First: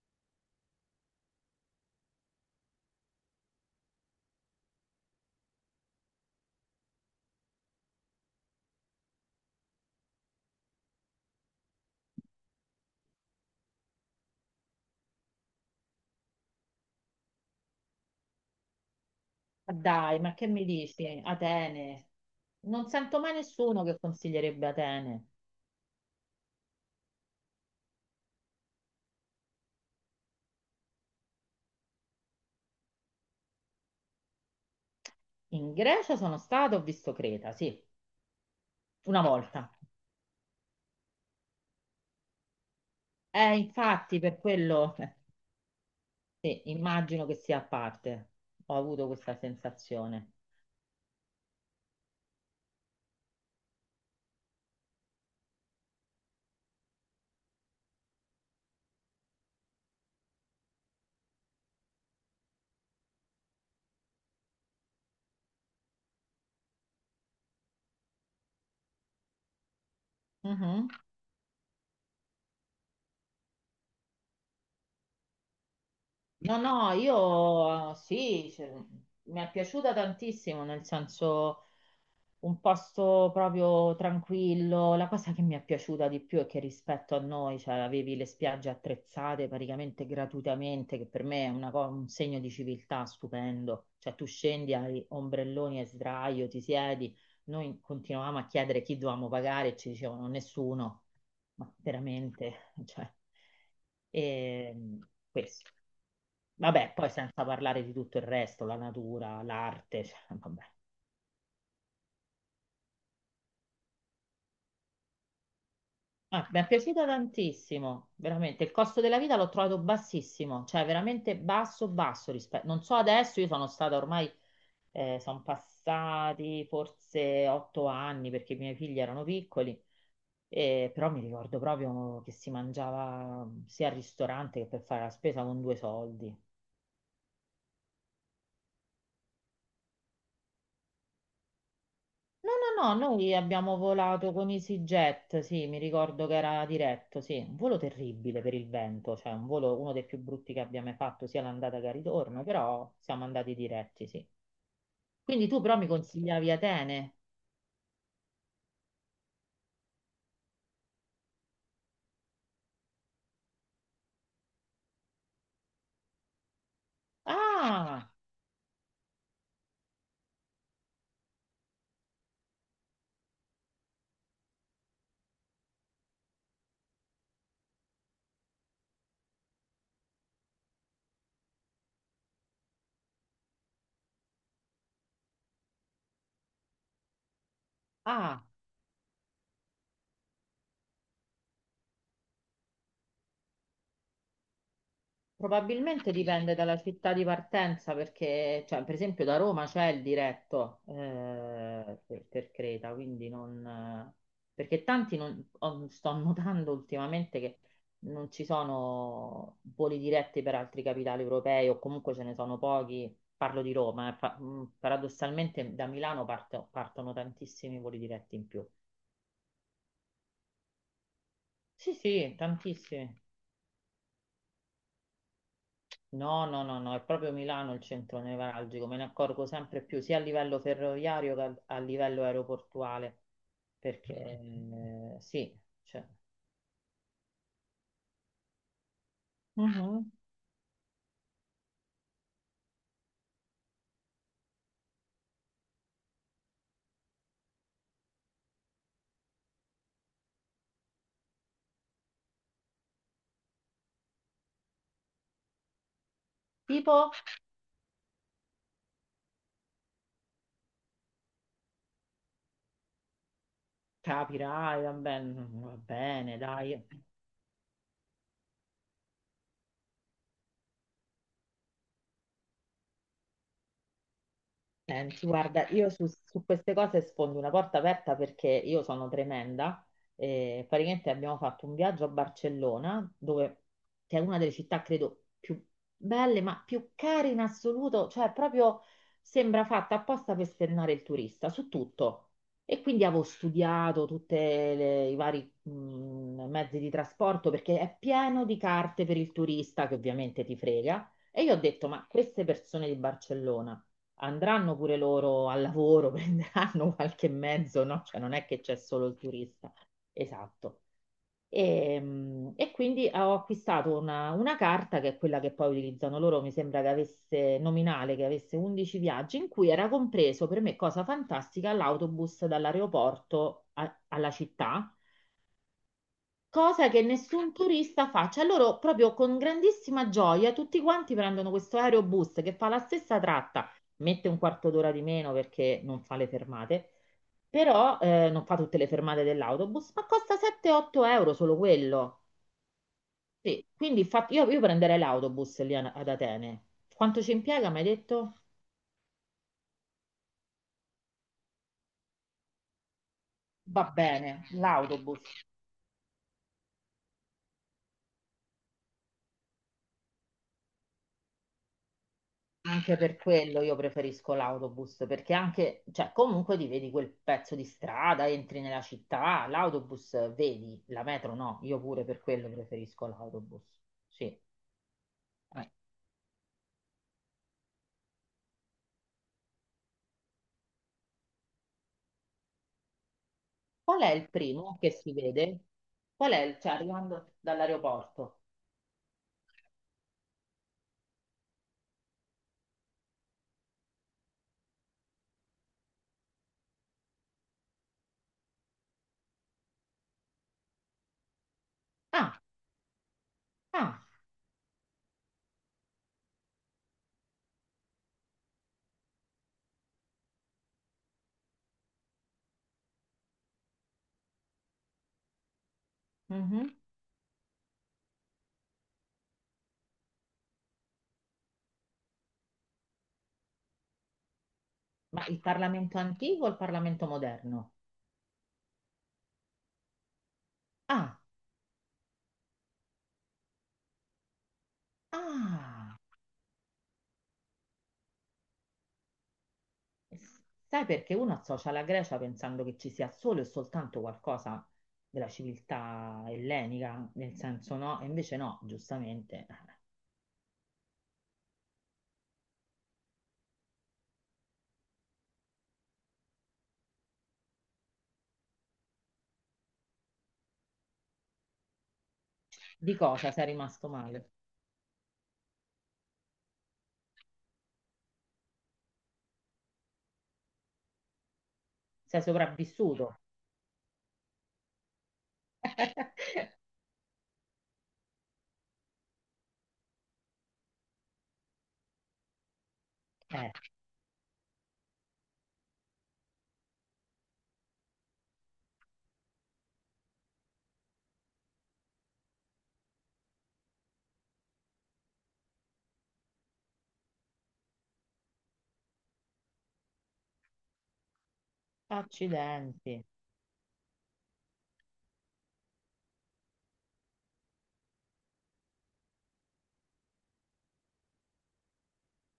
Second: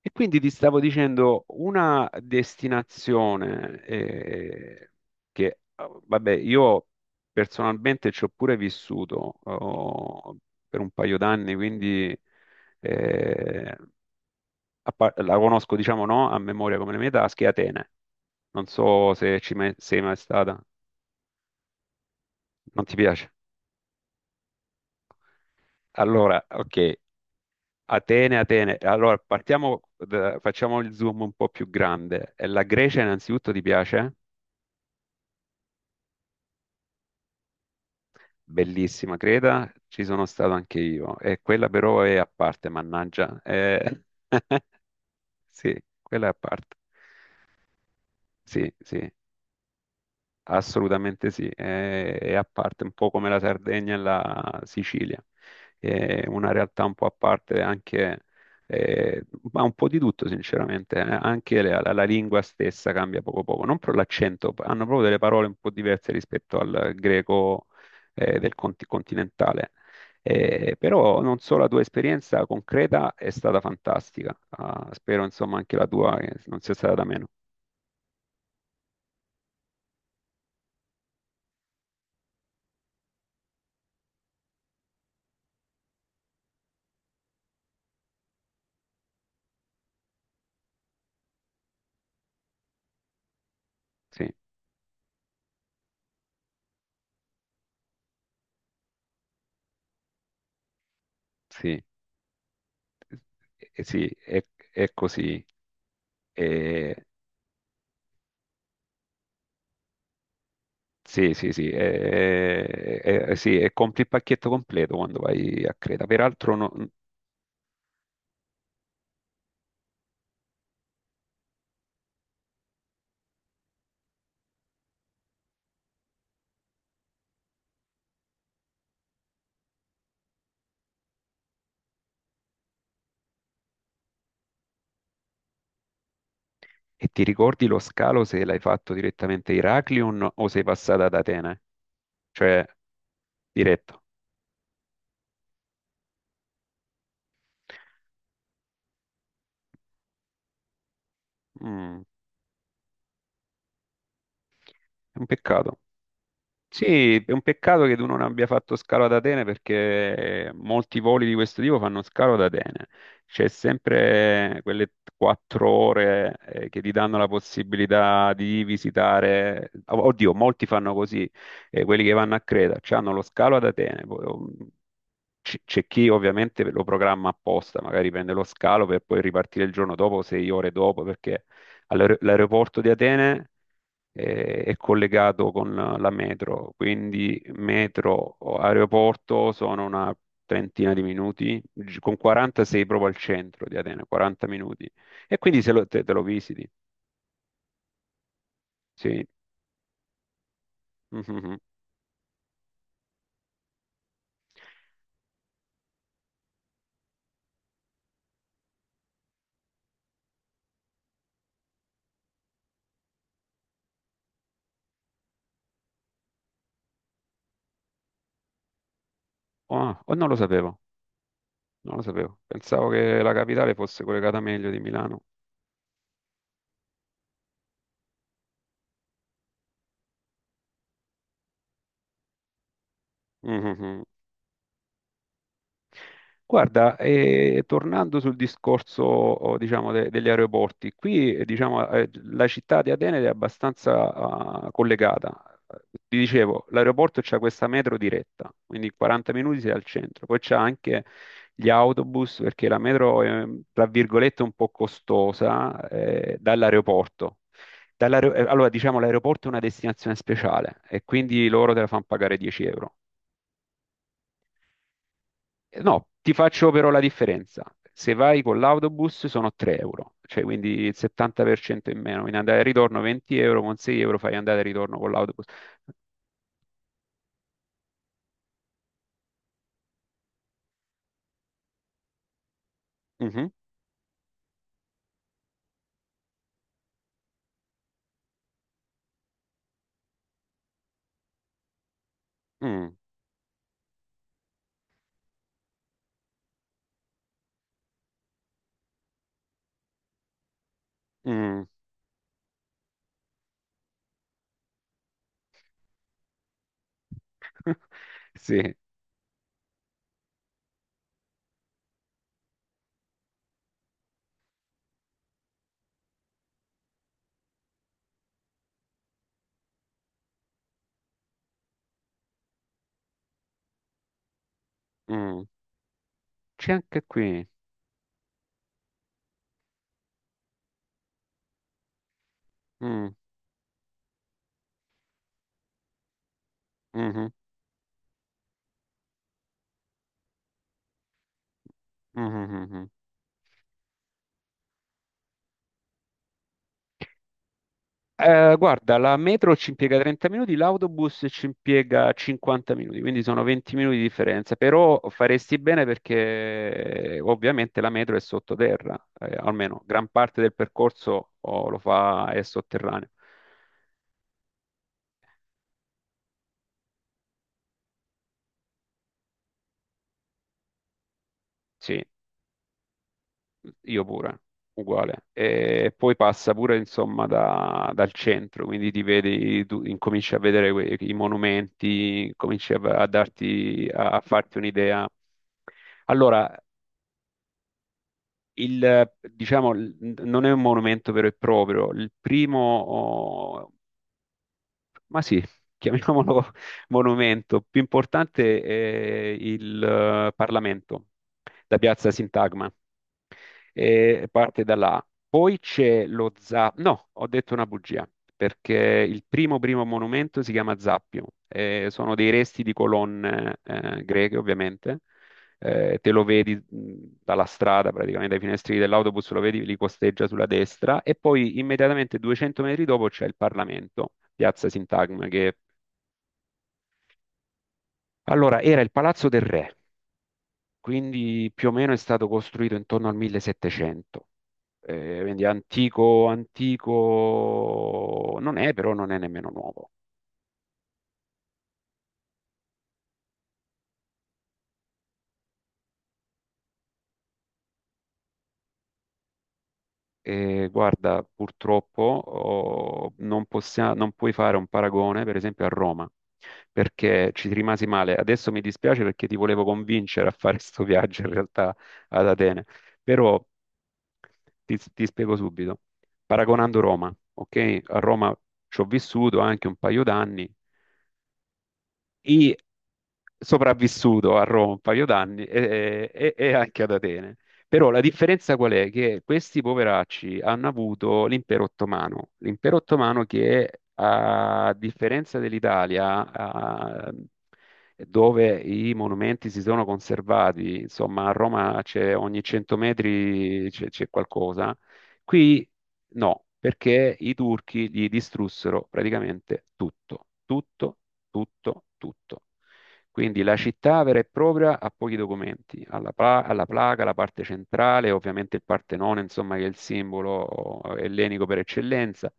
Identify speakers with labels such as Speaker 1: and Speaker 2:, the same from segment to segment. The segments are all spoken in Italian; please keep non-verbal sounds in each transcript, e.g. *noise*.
Speaker 1: E quindi ti stavo dicendo una destinazione che, vabbè, io personalmente ci ho pure vissuto oh, per un paio d'anni, quindi eh, la conosco, diciamo, no, a memoria come le mie tasche: Atene. Non so se ci
Speaker 2: Ma
Speaker 1: sei mai
Speaker 2: dai, ma che
Speaker 1: stata,
Speaker 2: mi dici? Atene.
Speaker 1: non
Speaker 2: Non
Speaker 1: ti
Speaker 2: sento
Speaker 1: piace?
Speaker 2: mai nessuno che consiglierebbe Atene.
Speaker 1: Allora, ok, Atene, Atene. Allora, partiamo, facciamo il zoom un po' più grande. La Grecia innanzitutto ti piace?
Speaker 2: In Grecia sono stato, ho visto Creta, sì,
Speaker 1: Bellissima,
Speaker 2: una
Speaker 1: creda,
Speaker 2: volta.
Speaker 1: ci sono stato anche io. E quella però è a parte, mannaggia.
Speaker 2: Infatti, per
Speaker 1: *laughs*
Speaker 2: quello,
Speaker 1: Sì, quella è a
Speaker 2: sì,
Speaker 1: parte.
Speaker 2: immagino che sia a parte.
Speaker 1: Sì,
Speaker 2: Ho
Speaker 1: sì.
Speaker 2: avuto questa sensazione.
Speaker 1: Assolutamente sì, è a parte, un po' come la Sardegna e la Sicilia, è una realtà un po' a parte anche, eh, ma un po' di tutto sinceramente, anche la, la lingua stessa cambia poco poco, non per l'accento, hanno proprio delle parole un po' diverse rispetto al greco, del continentale.
Speaker 2: Mhm.
Speaker 1: Però non so, la tua esperienza concreta è stata fantastica. Ah, spero insomma anche la tua
Speaker 2: No,
Speaker 1: non sia
Speaker 2: no,
Speaker 1: stata da meno.
Speaker 2: io sì, cioè, mi è piaciuta tantissimo, nel senso un posto proprio tranquillo. La cosa che mi è piaciuta di più è che rispetto a noi, cioè, avevi le spiagge attrezzate praticamente gratuitamente, che per me è un segno di civiltà stupendo. Cioè, tu
Speaker 1: Sì,
Speaker 2: scendi, hai ombrelloni e sdraio, ti siedi. Noi continuavamo a chiedere chi dovevamo pagare e ci dicevano nessuno, ma
Speaker 1: sì.
Speaker 2: veramente, *laughs* cioè,
Speaker 1: Sì,
Speaker 2: e
Speaker 1: è così.
Speaker 2: questo. Vabbè,
Speaker 1: Eh,
Speaker 2: poi senza parlare di tutto il resto, la natura, l'arte, cioè, vabbè.
Speaker 1: sì, sì, sì, sì, e compri il pacchetto completo quando vai a Creta.
Speaker 2: Ah,
Speaker 1: Peraltro,
Speaker 2: mi è piaciuta tantissimo, veramente. Il costo della vita l'ho trovato bassissimo, cioè veramente basso, basso rispetto. Non so adesso, io sono stata ormai, sono passati forse otto anni perché i miei figli erano piccoli, però mi ricordo proprio che si mangiava sia al ristorante che per fare la spesa con due soldi.
Speaker 1: e ti ricordi lo scalo se l'hai fatto direttamente a Heraklion o sei passata ad Atene?
Speaker 2: No,
Speaker 1: Cioè,
Speaker 2: no, no, noi abbiamo
Speaker 1: diretto.
Speaker 2: volato con EasyJet, sì, mi ricordo che era diretto, sì, un volo terribile per il vento, cioè un volo uno dei più brutti che abbia mai fatto, sia l'andata che il
Speaker 1: Mm,
Speaker 2: ritorno, però siamo andati diretti, sì.
Speaker 1: è un
Speaker 2: Quindi tu però
Speaker 1: peccato.
Speaker 2: mi consigliavi Atene.
Speaker 1: Sì, è un peccato che tu non abbia fatto scalo ad Atene perché molti voli di questo tipo fanno scalo ad Atene. C'è sempre quelle 4 ore che ti danno la
Speaker 2: Ah,
Speaker 1: possibilità di visitare. Oddio, molti fanno così, quelli che vanno a Creta, hanno lo scalo ad Atene. Poi, c'è chi ovviamente lo programma apposta, magari prende lo scalo per poi ripartire il giorno dopo, 6 ore dopo, perché all'aeroporto di Atene è collegato con la metro, quindi metro
Speaker 2: ah.
Speaker 1: o aeroporto sono una trentina di minuti, con 40 sei proprio al centro di Atene, 40 minuti. E quindi se te
Speaker 2: Probabilmente
Speaker 1: lo
Speaker 2: dipende
Speaker 1: visiti,
Speaker 2: dalla città di partenza perché, cioè, per
Speaker 1: sì.
Speaker 2: esempio, da Roma c'è il diretto
Speaker 1: Mhm.
Speaker 2: per Creta, quindi non... perché tanti non... sto notando ultimamente che non ci sono voli diretti per altri capitali europei o comunque ce ne sono pochi. Parlo di Roma, paradossalmente da Milano partono tantissimi voli diretti in più.
Speaker 1: Ah, oh, non lo sapevo,
Speaker 2: Sì,
Speaker 1: non lo
Speaker 2: sì,
Speaker 1: sapevo. Pensavo
Speaker 2: tantissimi.
Speaker 1: che la capitale fosse collegata meglio di Milano.
Speaker 2: No, no, no, no, è proprio Milano il centro nevralgico, me ne accorgo sempre più sia a livello ferroviario che a, a livello aeroportuale,
Speaker 1: Mhm.
Speaker 2: perché sì, cioè,
Speaker 1: Guarda, tornando sul discorso, oh, diciamo,
Speaker 2: mhm.
Speaker 1: degli aeroporti, qui, diciamo, la città di Atene è abbastanza, ah, collegata. Ti dicevo, l'aeroporto c'ha questa metro diretta, quindi in 40 minuti sei al centro. Poi c'è anche gli autobus, perché la metro è, tra virgolette, un po' costosa,
Speaker 2: Tipo,
Speaker 1: dall'aeroporto. Allora, diciamo, l'aeroporto è una destinazione speciale e quindi loro te la fanno pagare 10 euro.
Speaker 2: capirai, va
Speaker 1: No, ti
Speaker 2: bene,
Speaker 1: faccio
Speaker 2: dai.
Speaker 1: però la differenza. Se vai con l'autobus sono 3 euro, cioè quindi il 70% in meno. In andata e ritorno 20 euro, con 6 euro fai andata e ritorno con
Speaker 2: Senti,
Speaker 1: l'autobus.
Speaker 2: guarda, io su, su queste cose sfondo una porta aperta perché io sono tremenda. Praticamente abbiamo fatto un viaggio a Barcellona,
Speaker 1: Mhm,
Speaker 2: dove, che è una delle città, credo, più belle, ma più care in assoluto. Cioè, proprio sembra fatta apposta per spennare il turista su tutto. E
Speaker 1: mm,
Speaker 2: quindi avevo studiato tutti i vari mezzi di trasporto perché è pieno di carte per il turista che ovviamente ti frega. E io ho
Speaker 1: mm,
Speaker 2: detto, ma queste persone di Barcellona andranno pure loro al lavoro, *laughs* prenderanno qualche mezzo, no? Cioè non è che
Speaker 1: sì,
Speaker 2: c'è solo il turista. Esatto. E, e quindi ho acquistato una carta che è quella che poi utilizzano loro, mi sembra che avesse nominale, che avesse 11 viaggi, in cui era compreso per me, cosa fantastica, l'autobus alla città,
Speaker 1: mm. C'è
Speaker 2: cosa
Speaker 1: anche
Speaker 2: che
Speaker 1: qui.
Speaker 2: nessun turista fa. Cioè loro proprio con grandissima gioia tutti quanti prendono questo aerobus che fa la
Speaker 1: Mm,
Speaker 2: stessa tratta, mette un quarto d'ora di meno perché non fa le fermate,
Speaker 1: mhm,
Speaker 2: però non fa tutte le fermate dell'autobus, ma costa 7-8 euro solo quello.
Speaker 1: mhm, mhm, mhm.
Speaker 2: Sì, quindi io prenderei l'autobus ad Atene. Quanto ci impiega, mi hai detto?
Speaker 1: Guarda, la metro ci impiega 30 minuti, l'autobus ci impiega 50 minuti, quindi sono 20
Speaker 2: Va
Speaker 1: minuti di
Speaker 2: bene,
Speaker 1: differenza, però
Speaker 2: l'autobus.
Speaker 1: faresti bene perché ovviamente la metro è sottoterra, almeno gran parte del percorso oh, lo fa, è
Speaker 2: Anche
Speaker 1: sotterraneo.
Speaker 2: per quello io preferisco l'autobus, perché anche, cioè comunque ti vedi quel pezzo di strada, entri nella città, l'autobus vedi, la metro no, io
Speaker 1: Sì,
Speaker 2: pure per quello preferisco l'autobus.
Speaker 1: io
Speaker 2: Sì.
Speaker 1: pure, uguale.
Speaker 2: Eh,
Speaker 1: E poi passa pure insomma dal centro, quindi ti vedi, tu incominci a vedere i monumenti, cominci a darti,
Speaker 2: Qual
Speaker 1: a
Speaker 2: è
Speaker 1: a
Speaker 2: il
Speaker 1: farti
Speaker 2: primo che
Speaker 1: un'idea.
Speaker 2: si vede? Qual è
Speaker 1: Allora,
Speaker 2: il, cioè arrivando dall'aeroporto?
Speaker 1: il, diciamo, non è un monumento vero e proprio. Il primo, oh, ma sì, chiamiamolo *laughs* monumento, più importante è il Parlamento, la Piazza
Speaker 2: Ah,
Speaker 1: Sintagma,
Speaker 2: ah,
Speaker 1: e parte da là. Poi c'è lo Zappio, no, ho detto una bugia, perché il primo primo monumento si chiama Zappio, sono dei resti di colonne greche ovviamente. Te lo vedi
Speaker 2: mhm.
Speaker 1: dalla strada, praticamente dai finestrini dell'autobus, lo vedi, li costeggia sulla destra e poi immediatamente 200 metri dopo c'è il Parlamento, Piazza
Speaker 2: Ma
Speaker 1: Sintagma,
Speaker 2: il
Speaker 1: che
Speaker 2: Parlamento antico o il Parlamento moderno?
Speaker 1: allora era il Palazzo del Re,
Speaker 2: Ah,
Speaker 1: quindi più o meno è stato costruito intorno al 1700. Quindi
Speaker 2: ah.
Speaker 1: antico, antico non è, però non è nemmeno nuovo.
Speaker 2: Sai perché uno associa la Grecia pensando che ci sia solo e soltanto qualcosa della civiltà ellenica, nel senso no, e invece no, giustamente. *laughs*
Speaker 1: E guarda, purtroppo oh, non non puoi fare un paragone, per esempio, a Roma, perché ci rimasi male. Adesso mi dispiace perché ti volevo convincere a fare *laughs* questo viaggio in realtà ad Atene,
Speaker 2: Di cosa
Speaker 1: però
Speaker 2: sei rimasto male?
Speaker 1: ti spiego subito. Paragonando Roma, ok? A Roma ci ho vissuto anche un paio d'anni.
Speaker 2: Sei
Speaker 1: E
Speaker 2: sopravvissuto?
Speaker 1: sopravvissuto a Roma un paio d'anni e
Speaker 2: *laughs*
Speaker 1: anche ad Atene. Però la differenza qual è? Che questi poveracci hanno avuto l'impero ottomano
Speaker 2: Eh,
Speaker 1: che a differenza dell'Italia, dove i monumenti si sono conservati, insomma a Roma c'è ogni 100 metri c'è qualcosa, qui no, perché i turchi gli distrussero praticamente tutto, tutto, tutto, tutto.
Speaker 2: Accidenti,
Speaker 1: Quindi la città vera e propria ha pochi documenti, alla placa, la parte centrale, ovviamente il Partenone, insomma, che è il simbolo ellenico per eccellenza,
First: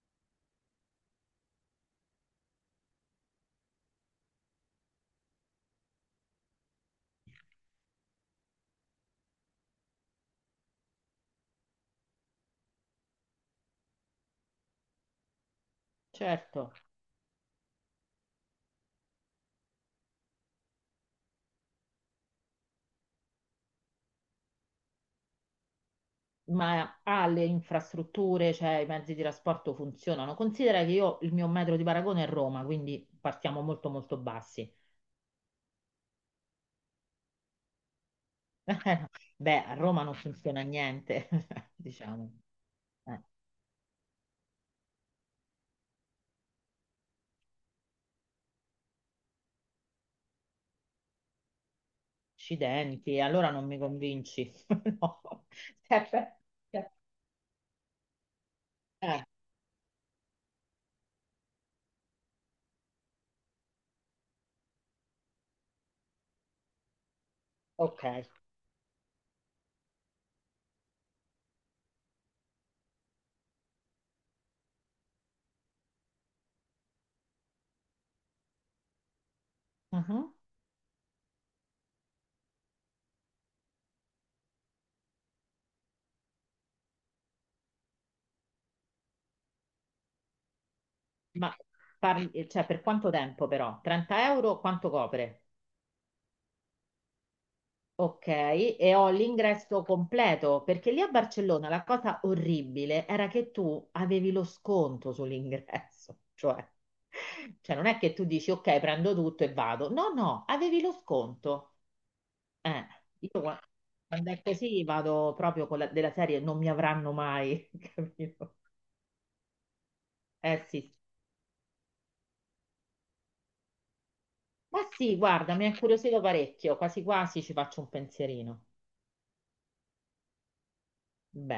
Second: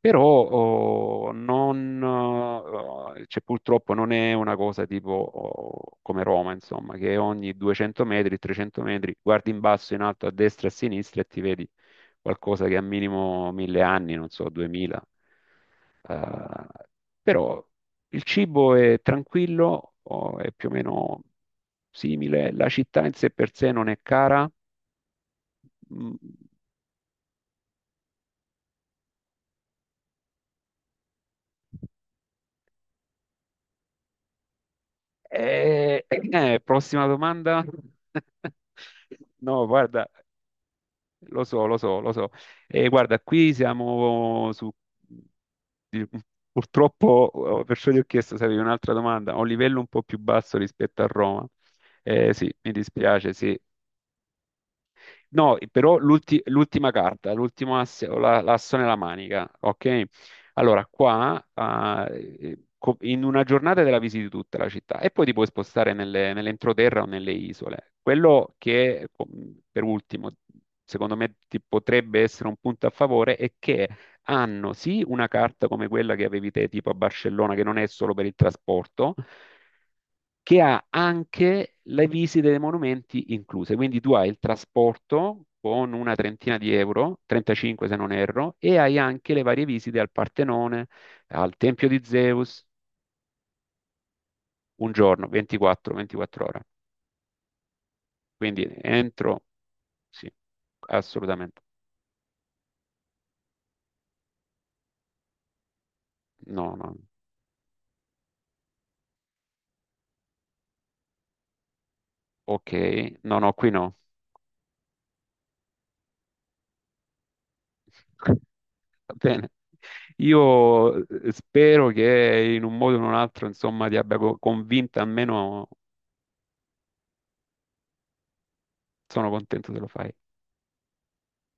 Speaker 1: però oh, non, cioè, purtroppo non è una cosa tipo oh, come Roma, insomma, che ogni 200 metri, 300 metri, guardi in basso, in alto, a destra, a sinistra e ti vedi qualcosa che ha minimo mille anni, non so, 2000. Eh,
Speaker 2: certo.
Speaker 1: però il cibo è tranquillo, o è più o meno simile, la città in sé per sé non è cara. Mm,
Speaker 2: Ma ha le infrastrutture, cioè i mezzi di trasporto funzionano. Considera che io il mio metro di paragone è Roma, quindi partiamo molto molto bassi.
Speaker 1: prossima domanda. *laughs*
Speaker 2: *laughs* Beh,
Speaker 1: No,
Speaker 2: a Roma
Speaker 1: guarda,
Speaker 2: non funziona niente,
Speaker 1: lo so,
Speaker 2: *laughs*
Speaker 1: lo so, lo so.
Speaker 2: diciamo.
Speaker 1: Guarda,
Speaker 2: Eh.
Speaker 1: qui siamo su... di- purtroppo, perciò gli ho chiesto se avevi un'altra domanda, a un livello un po' più basso rispetto a Roma. Sì, mi
Speaker 2: Accidenti,
Speaker 1: dispiace,
Speaker 2: allora
Speaker 1: sì.
Speaker 2: non mi convinci. *laughs* No.
Speaker 1: No, però
Speaker 2: Beh,
Speaker 1: l'ultima
Speaker 2: eh,
Speaker 1: carta, l'ultimo asse, o l'asso nella
Speaker 2: eh,
Speaker 1: manica, ok? Allora, qua, ah, in una giornata te la visiti tutta la città e poi ti puoi spostare nell'entroterra o nelle isole.
Speaker 2: ok.
Speaker 1: Quello che, per ultimo, secondo me ti potrebbe essere un punto a favore è che hanno sì una carta come quella che avevi te, tipo a Barcellona, che non è solo per il trasporto,
Speaker 2: Mhm.
Speaker 1: che ha anche le visite dei monumenti incluse. Quindi tu hai il trasporto con una trentina di euro, 35 se non erro, e hai anche le varie visite al Partenone,
Speaker 2: Ma
Speaker 1: al Tempio di Zeus,
Speaker 2: cioè, per quanto tempo però? 30 euro quanto
Speaker 1: un giorno,
Speaker 2: copre?
Speaker 1: 24, 24 ore.
Speaker 2: Ok,
Speaker 1: Quindi
Speaker 2: e ho
Speaker 1: entro,
Speaker 2: l'ingresso
Speaker 1: sì,
Speaker 2: completo, perché lì a
Speaker 1: assolutamente.
Speaker 2: Barcellona la cosa orribile era che tu avevi lo sconto sull'ingresso, *laughs* cioè,
Speaker 1: No, no,
Speaker 2: cioè non è che tu dici ok, prendo tutto e vado. No, no, avevi lo sconto.
Speaker 1: ok,
Speaker 2: Eh,
Speaker 1: no,
Speaker 2: io
Speaker 1: no, qui no.
Speaker 2: quando è così vado proprio con la, della serie, non mi avranno mai, *laughs*
Speaker 1: *laughs*
Speaker 2: capito?
Speaker 1: Va bene.
Speaker 2: Eh
Speaker 1: Io
Speaker 2: sì,
Speaker 1: spero che in un modo o in un altro, insomma, ti abbia
Speaker 2: ma
Speaker 1: convinta,
Speaker 2: sì, guarda, mi
Speaker 1: almeno
Speaker 2: ha incuriosito parecchio, quasi quasi ci faccio un pensierino.
Speaker 1: sono contento se lo fai.
Speaker 2: Bene.